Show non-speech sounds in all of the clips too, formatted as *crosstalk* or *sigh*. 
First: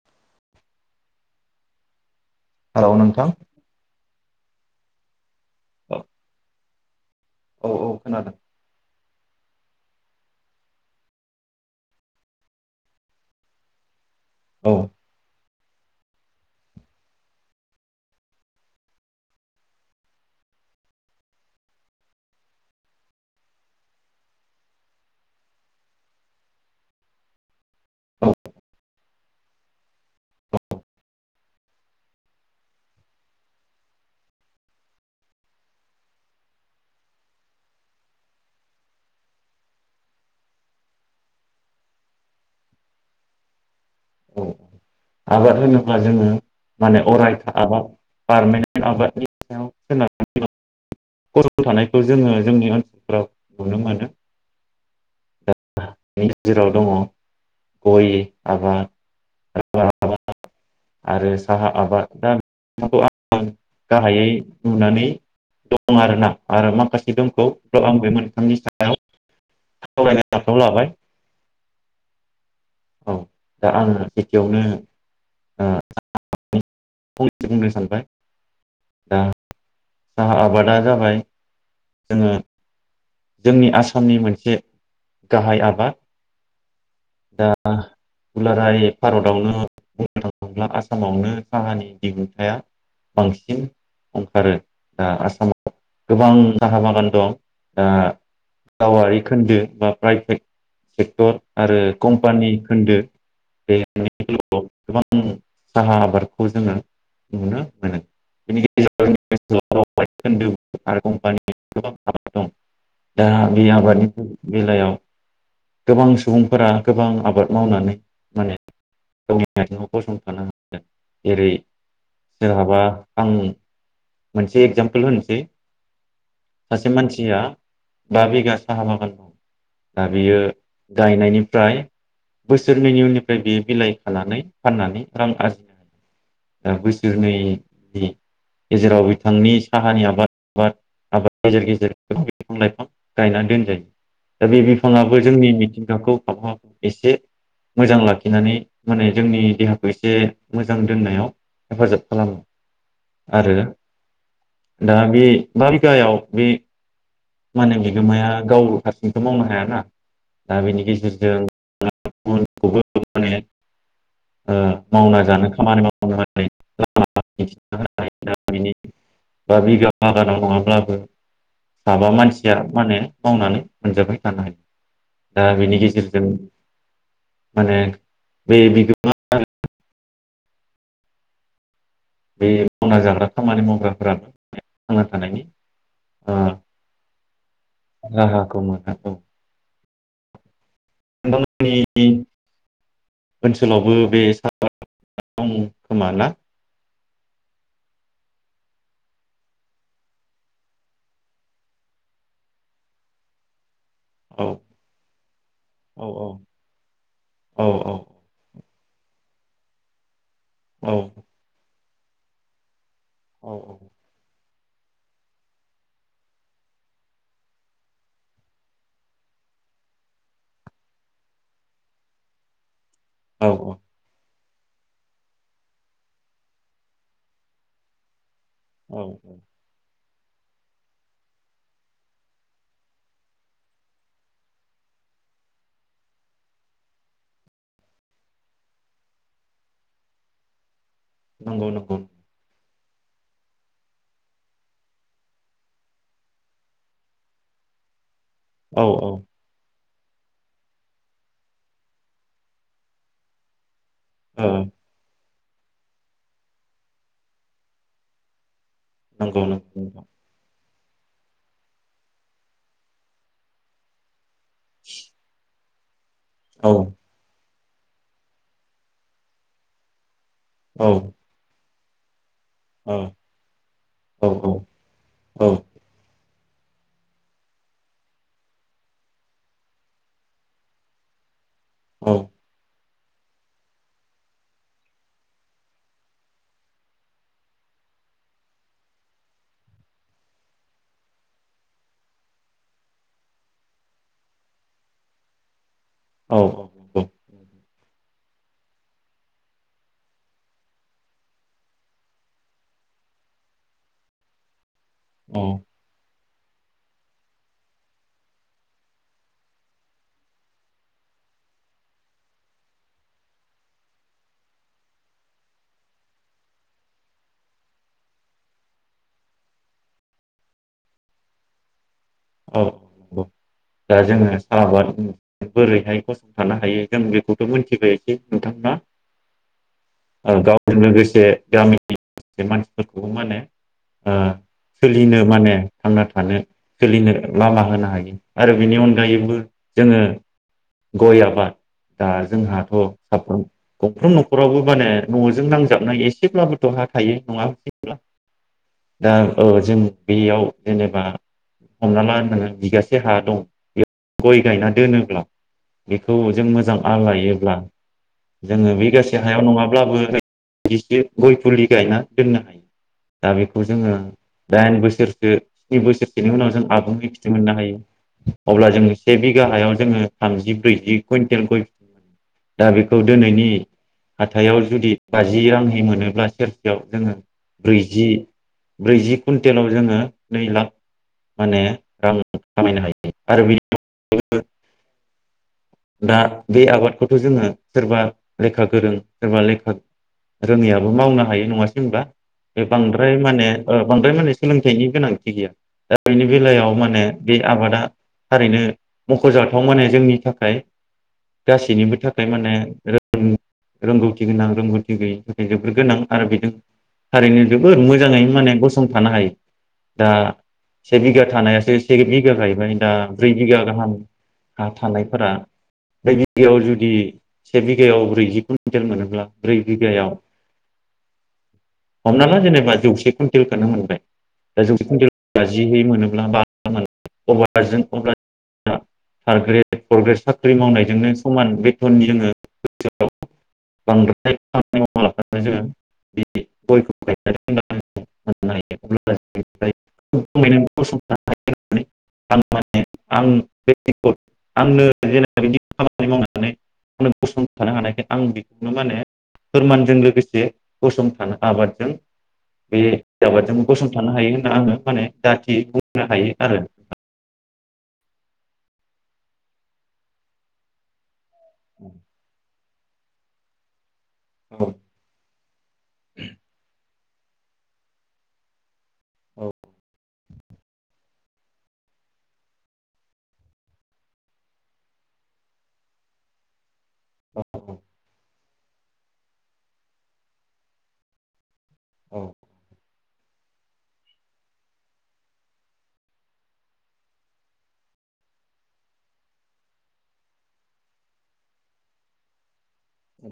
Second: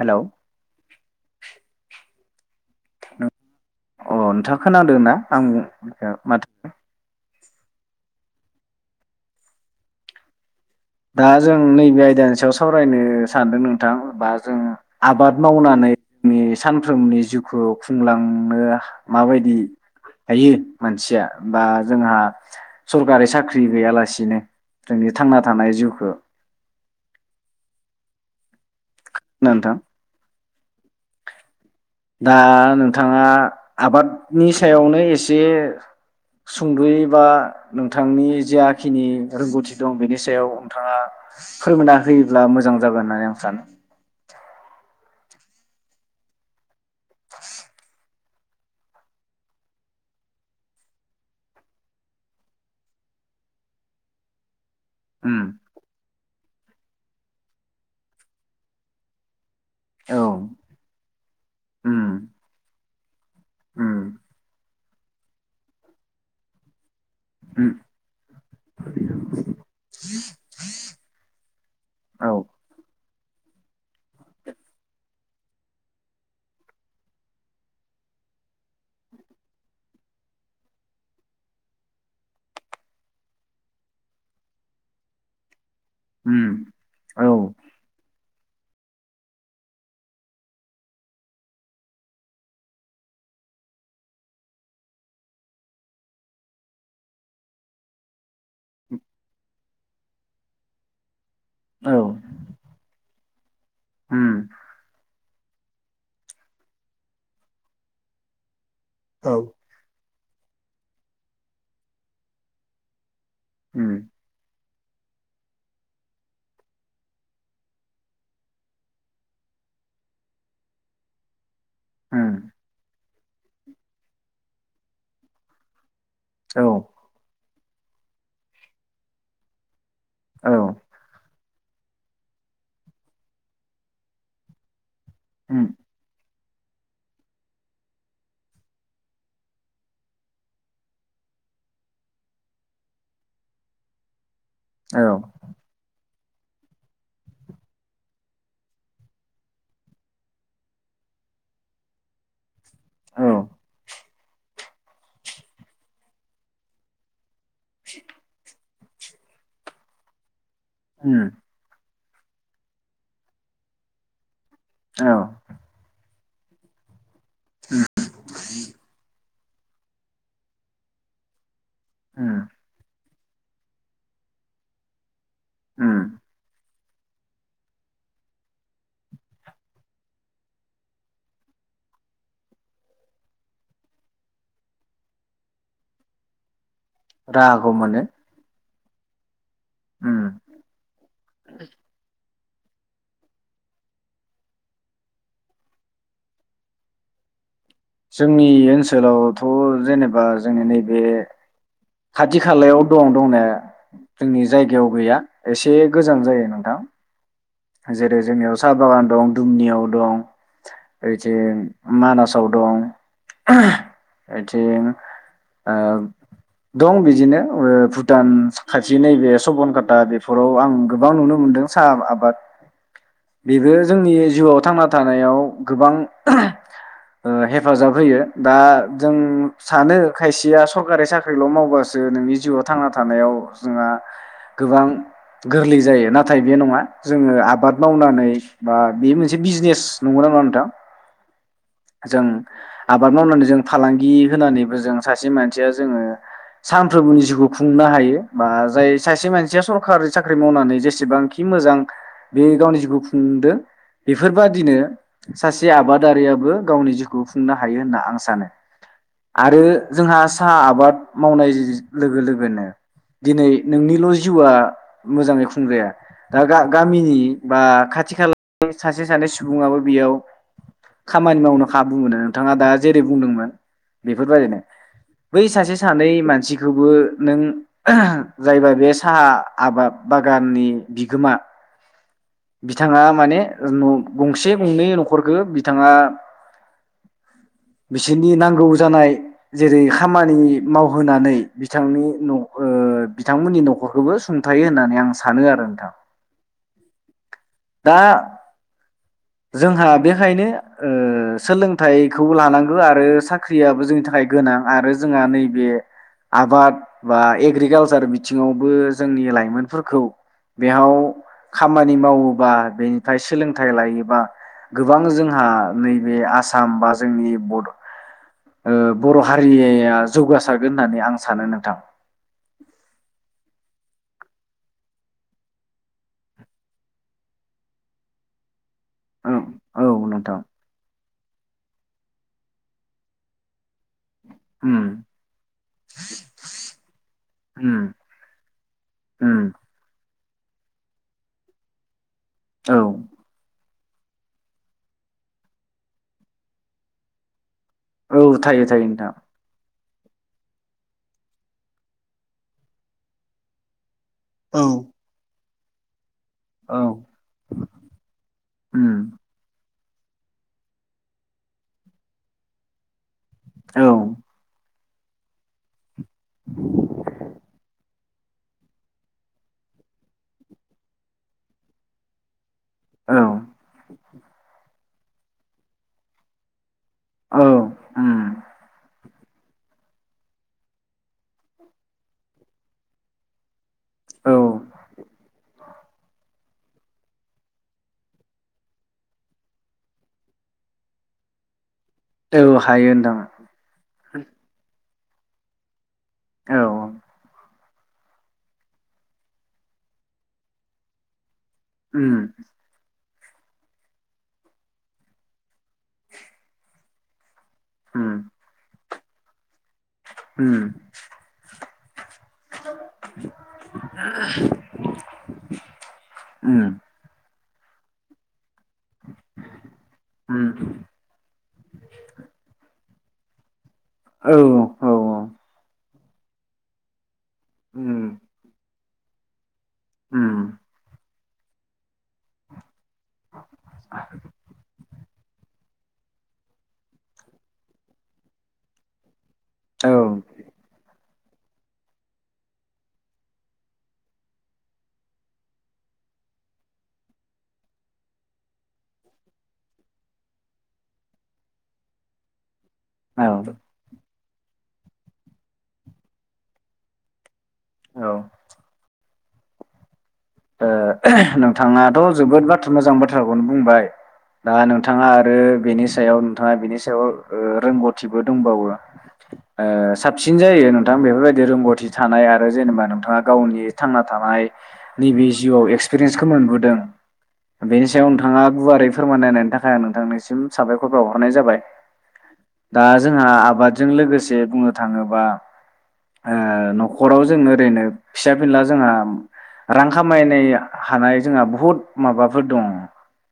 हेल' औ नोंथां अ नोंथाङा खोनादो ना? आं ओ माथो औ औ खोनादों। दा जों नैबे आयदानि सायाव सावरायनो सानदों नोंथां बा जों औ आबाद मावनानै जोंनि सानफ्रोमनि जिउखौ खुंलांनो माबायदि हायो मानसिया बा जोंहा सरकारि साख्रि गैयालासिनो जोंनि थांना थानाय जिउखो औ नोंथा दा नोंथाङा आबादनि सायावनो एसे सुंद'यै बा नोंथांनि जाखिनि रोंगौथि दं बेनि सायाव नोंथाङा फोरमायना होयोब्ला मोजां जागोन होननानै आं सानो औ आबाद होनोब्ला जोङो माने अरायथा आबाद पारमेन्ट आबादनि सायाव सोनारनानै *unintelligible* थानायखौ जोङो जोंनि ओनसोलफ्राव नुनो मोनो उम गेजेराव दङ गय आबाद *unintelligible* औ आरो साहा आबाद उम आ उम गाहायै नुनानै दं आरोना आरो माखासे दंबावो उम थ आं बे मोन थांनि सायाव सावरायनो आखायाव लाबाय औ औ दा आङो एसेयावनो सा *unintelligible* फंनैसो बुंनो सानबाय दा आ आबादा जाबाय जोङो जोंनि आसामनि मोनसे गाहाय आबाद उम औ दा दुलाराय भारतआवनो बुंनो थाङोब्ला आसामावनो साहानि दिहुनथाया बांसिन अंखारो दा आसामाव गोबां साहा बागान दं दा गावारि खोन्दो बा प्राइभेट सेक्टर आरो पाननि खोन्दो बे उम। मोननैआव गोबां साहा आबादखौ जोङो नुनो मोनो। बेनि औ *unintelligible* आरो कम्पानि गोबां *unintelligible* दं दा बे उम आबादनि बेलायाव गोबां सुबुंफोरा गोबां आबाद मावनानै माने गावनि आयथिङाव गसंथानो हादों। जेरै उम सोरहाबा आं मोनसे एगजामपोल होनोसै औ सासे मानसिया बा बिगा साहा बागान दं। दा बियो औ गायनायनिफ्राय बोसोरनैनि उननिफ्राय बियो बिलाइ खानानै फाननानै रां उम आरजिनो हायो। दा बैसोरनि दि गेजेराव बिथांनि साहानि आबाद *unintelligible* गेजेर गेजेर बिफां लाइफां गायनानै दोनजायो। दा बे औ औ बिफाङाबो जोंनि मिथिंगाखौ आबहावाखौ एसे मोजां लाखिनानै माने जोंनि देहाखौ एसे मोजां दोननायाव हेफाजाब खालामो। आरो दा बे बा बिगायाव बे मानो बिगोमाया गाव हारसिंथ' मावनो हाया ना। दा बेनि उम गेजेरजों *unintelligible* ओ औ मावना जानो खामानि माव उम *unintelligible* *unintelligible* नि बा बिगा बागानाव नङाब्लाबो साबा उम मानसिया मानो मावनानै मोनजाबाय थानो हायो। दा बेनि उम गेजेरजों माने बे बिगोमा बे मावना जाग्रा खामानि मावग्राफोराबो थांना थानायनि ओ राहा राहाखौ मोनो। औ। उम। नोंथांमोननि ओनसोलावबो बे *inaudible* दं खोमा ना जोंनि ओनसोलावथ जेनेबा जोंनि नैबे खाथि खालायाव दं दंनाया औ जोंनि जायगायाव गैया एसे गोजान औ जायो नोंथां औ जेरै जोंनियाव साह बागान दं दुमनियाव दं। औ ओइथिं मानासाव दं। औ औ ओइथिं दं बिदिनो भुटान खाथि नैबे सबनकाटा बेफोराव आं गोबां नुनो मोनदों साहा आबाद। *unintelligible* औ बेबो जोंनि जिउआव थांना थानायाव गोबां ओ हेफाजाब होयो। दा औ जों सानो खायसेया सरकारि साख्रिल' मावबासो नोंनि जिउआव थांना थानायाव जोंहा गोबां गोरलै जायो नाथाय बे नङा। जोङो आबाद मावनानै बा बे मोनसे बिजनेस नंगौ ना नंआ नोंथां। नंगौ नंगौ जों- आबाद मावनानै जों फालांगि होनानैबो जों सासे मानसिया जोङो सानफ्रोमबोनि जिउखौ खुंनो हायो। बा औ जाय औ सासे ओ मानसिया सर सरकारि साख्रि मावनानै जेसेबांखि मोजां। बे गावनि जिउखौ खुंदो। बेफोरबादिनो सासे आबादारियाबो गावनि जिउखौ खुंनो हायो होनना आं सानो। नंगौ आरो नंगौ नोंथां जोंहा साहा आबाद। मावनाय जि-जि लोगो-लोगोनो दिनै नोंनिलजि जिउआ मोजाङै खु *unintelligible* दा। औ गामिनि। बा खाथि खाला सासे सानै सुबुङाबो बेयाव। औ खामानि मावनो खाबु मोनो। बिथाङा दा औ जेरै- बुंदोंमोन औ नंगौ बेफोरबायदिनो बै औ सासे सानै मानसि। बेखौबो नों ओहो जायबा बे साहा आबाब बागाननि बिगोमा। औ। बिथाङा माने गंसे गंनै न'खरखो बिथाङा बिसोरनि नांगौ जानाय जेरै- खामानि मावहोनानै बिथांनि न' ओ बिथांमोननि न'खरखौबो सुंथायो होननानै आं सानो आरो नोंथां। औ-औ-औ-औ। दा जोंहा बेखायनो ओ सोलोंथाइखौबो लानांगो आरो साख्रियाबो जोंनि थाखाय गोनां। आरो जोंहा नैबे आबाद बा एग्रिकालसार बिथिङावबो जोंनि लाइमोनफोरखौ बेयाव खामानि मावो बा बेनिफाय सोलोंथाइ लायोबा गोबां जोंहा नैबे आसाम बा जोंनि बर' ओ हारियाया जौगासारगोन होननानै आं सानो नोंथां। औ औ दा जोङो साहाबाद बोरैहाय गसंथानो हायो जों बेखौथ' मोनथिबायसै नोंथां ना? ओं औ ओ नोंथां गावजो लोगोस *unintelligible* मानो ओ उम सोलिनो माने थांना थानो सोलिनो लामा उम होनो हायो आरो बिनि अनगायैबो उम जोङो गय आबाद दा जोंहाथ' औ साफ्रोम गंफ्रोम न'खरावबो माने न'जों नांजाबनाय एसेब्लाबोथ' हा थायो नङा औ थायो थायो नोंथां। दा ओ जों बेयाव जेनेबा हमना ला नोङो बिगासे हा दं बेया गय औ गायना दोनोब्ला औ जों मोजां औ आ लायोब्ला जोङो उम बिगासे हायाव नङा ब्लाबो *inaudible* गय फुलि गायना दोननो हायो। दा बेखौ जोङो औ दाइन बोसो सोरसो *unintelligible* बिनि उनाव जों आबुंनि फिथाइ मोननो हायो। अब्ला जोङो से बिघा हायाव जोङो थामजि ब्रैजि कुइन्टेल गय दा बेखौ औ दोनैनि हाथायाव जुदि बाजि रांहै मोनोब्ला सेर याव जोङो औ बैजि उम ब्रैजि कुन्टेलाव जोङो नै लाख माने रां खामायनो हायो आरो बि औ *unintelligible* दा बे आबादखौथ' जोङो सोरबा लेखा गोरों सोरबा लेखा रोङैयाबो मावनो हायो नङा होनबा औ बे हायो बांद्राय नोंथां माने ओ बांद्राय माने सोलोंथाइनि गोनां *unintelligible* बेनि औ बेलायाव माने बे आबादा थारैनो मख'जाथाव माने जोंनि थाखाय गासैनिबो उम थाखाय माने बिरा ओं रोंगौथि गोनां रोंगौथि गैयै थाखाय जोबोर गोनां आरो बेजों थारैनो जोबोर उम मोजाङैनो माने संफानो हायो दा उम से बिघा थानायासो एक बिघा गायबाय दा ब्रै बिघा गाहाम हा थानायफोरा ब्रै बिगायाव उम जुदि से बिघायाव ब्रैजि कुन टेल मोनोब्ला ब्रै बिघायाव उम हमना ला जेनेबा जौ से कुन्टेल खोनो मोन औ औ औ जिहै मोनोब्ला बा मोन अभारजों उम अब्ला *inaudible* थारग्रेड द फरग्रेस उम साख्रि मावनायजोंनो समान बे फोरनि जोङो ओनसोलाव बांद्राय खामानि माव ओ मालाबा जोङो बे गयखौ गायनानै होनो हायो हाननो हायो अब्ला जों औ ओ बुंनाय दङ फसन आ माने आं माने आंनो जेन बि खामानि मावनानै आंनो गसंथानो हानायखाय आं बेखौनो माने फोरमानजों लोगोसे गसंथानो आबादजों बे औ आबादजों गसंथानो हायो। आङो माने जाथि बुंनो हायो आरो औ ओ नोंथाङाथ' जोबोद बाथ थ' मोजां बाथ्राखौनो बुंबाय। दा औ नोंथाङा आरो बेनि सायाव नोंथाङा बेनि सायाव ओ रोंगौथिबो दंबावो। औ ओ सात सिन जायो नोंथां बेफोरबायदि रोंगौथि थानाय आरो जेनेबा नोंथाङा गावनि थांना थानाय नैबे जिउआव एक्सपिरियेन्सखो मोनबोदों बेनि सायाव नोंथाङा गुवारै फोरमान नायनायनि थाखाय आं नोंथांनिसिम साबायखर बावहरनाय जाबाय। औ दा जोंहा आबादजों लोगोसे बुंनो थाङोबा ओ न'खराव जों ओरैनोब फिसा फिनला जोंहा रां खामायनाय हानाय जोंहा बहुद माबाफोर दं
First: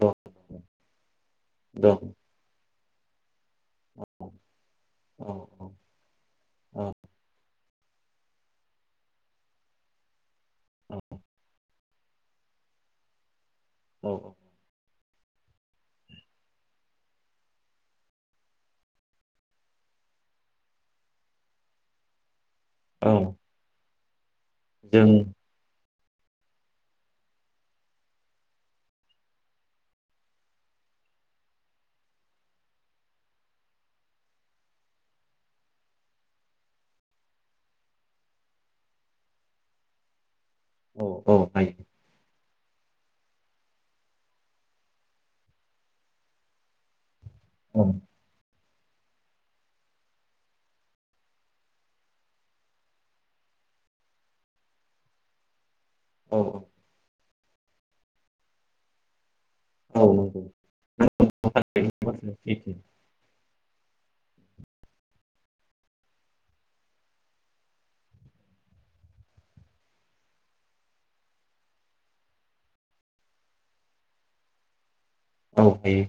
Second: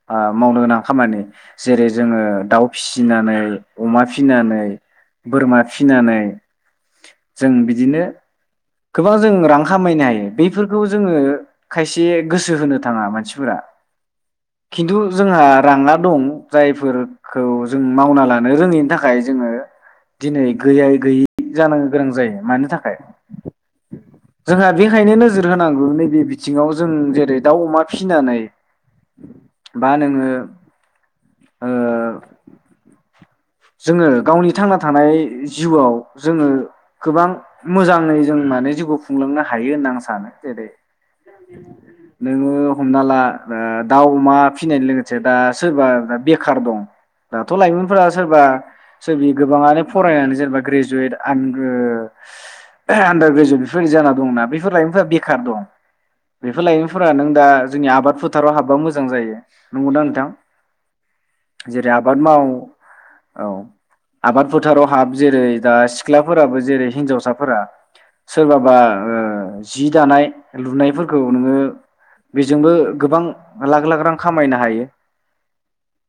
दं ओ मावनो गोनां खामानि जेरै दं जोंङो दाउ फिसिनानै अमा फिसिनानै औ बोरमा औ फिसिनानै औ जों बिद बिदिनो गोबां जों रां खामायनो हायो बेैफोरखौ ज औ जोंङो खायसे गोसो होनो थाङा मानसिफोरा औ औ खिन्थु जोंहा राङा दं जायफोरखौ जों मावना लानो रोङैनि थाखाय जोंङो दिनै गैयै गैयै जानो गोनां जायो मानो थाखाय औ जोंहा जों बेहायनो नोजोर होनां ओ नैबे बिथिङाव जों जेरै दाउ अमा फिसिनानै बा नोंङो ओ जोंङो गावनि थांना थानाय जिउआव जोंङो गोबां मोजाङै जों माने जिउखौ खुंलांनो हायो होनना आं सानो। औ औ हायो। नोंङो हमना ला ओ दाउ, अमा फिसिनाय लोगोसे दा सोरबा बेखार दं। दाथ' औ लाइमोनफोरा जोंदि गोबाङानो फरायनानै जेनेबा ग्रेजुवेट आन्दार ग्रेजुवेट बेफोरबायदि जाना दंना बेफोर लाइमोनफोरा बेखार दं। औ बेफोर लइमोनफोरा नों दा जोंनि आबाद फोथाराव हाबबा मोजां जायो औ नंगौदां नंगौ नोंथां नों बेनि जेरै आबाद बाथ्राया माव सैथो औ आबाद फोथाराव हाब जेरै दा सिख्लाफोराबो जेरै हिनजावसाफोरा सोरबाबा जि दानाय लुनायफोरखौ नोंङो बेजोंबो गोबां लाख लाख रां खामायनो हायो। औ हायो।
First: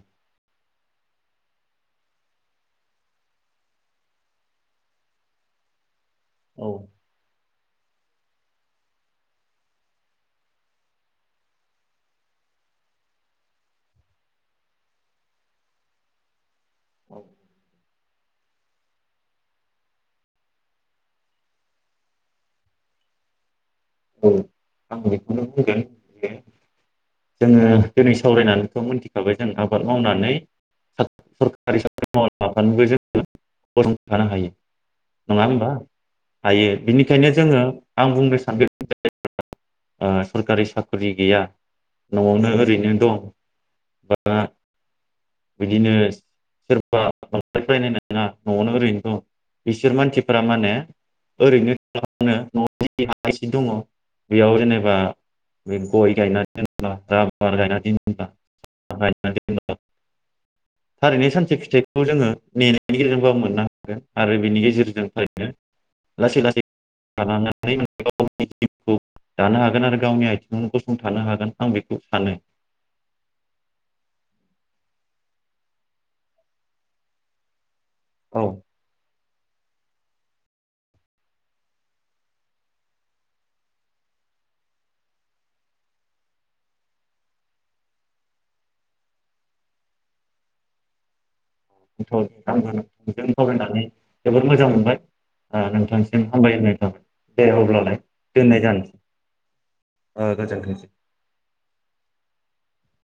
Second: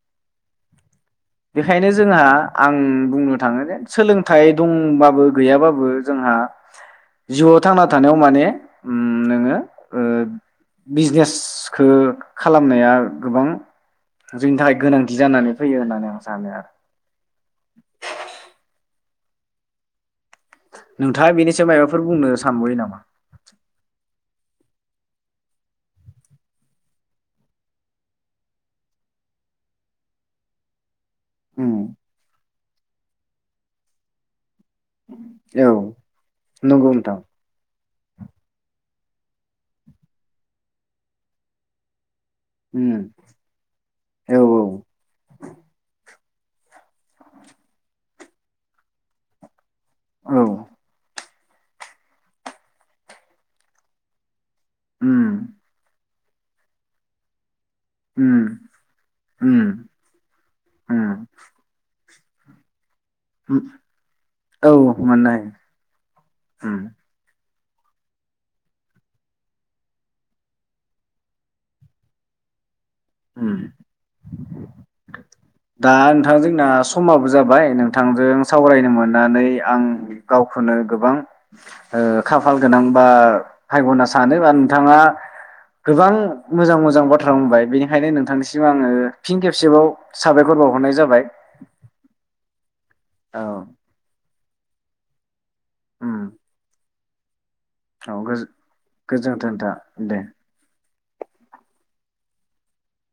बेखायनो जोंहा आं बुंनो थाङो जे सोलोंथाइ दंबाबो गैयाबाबो जोंहा औ *unintelligible* थांना थानायाव माने नोंङो बिजनेसखो खालामनाया गोबां जोंनि थाखाय गोनांथि जानानै फैयो होननानै सानो आरो औ नोंथाङा बेनिसायाव मबाफोर बुंनो सानबयो नामा? औ आं बेखौनो बुंगोन जोंङो दिनै सावरायनानैखौ मिथिखाबाय जों आबाद मावनानै सरकारि उम साख्रि मावाब्ला *unintelligible* नङा औ होमबा हायो नंगौ नोंथां बिनिखायनो जोंङो आं बुंनो सानदों *unintelligible* सरखारि साख्रि गैया न'आवनो उम ओरैनो दं औ बा बिदिनो सोरबा बांद्राय फरायनाय नङा न'आवनो ओरैनो दं बिसोर औ मानसिफोरा माने ओरैनो थानो न'आव हा एसे दङ बेयाव जेनेबा उम बे गय *unintelligible* उम गायना उम दोनब्ला उम थारैनो सानसे फिथाइ खौ जोङो ने बाबो उम मोननो हागोन आरो बेनि औ गेजेरजों मोननो हायो थारैनो लासै लासै उम लानानै *unintelligible* गाव जिउखौ दानो हागोन आरो गावनि आथिङावनो गसंथानो हागोन आं बेखौ सानो। ओम दा नोंथां जोंना समाबो जाबाय नों थांजों औ सावरायनोमोन नानै आं गावखौनो गोबां खाफाल गोनां बा भायग'ना सानो बा नोंथाङा गोबां मोजां मोजां बाथ्रा बुंबाय बेनिखायनो नोंथांनिसिम आङो फिन खेबसेबाव साबायखर बावहरनाय जाबाय। *unintelligible* जों औ सावरायनानै जोबोर मोजां मोनबाय उम नोंथांसिम हामबाय होननाय थाबाय। दे अब्लालाय औ दोननाय गोजोनथों नोंथां दे जानोसै ओ गोजोनथों।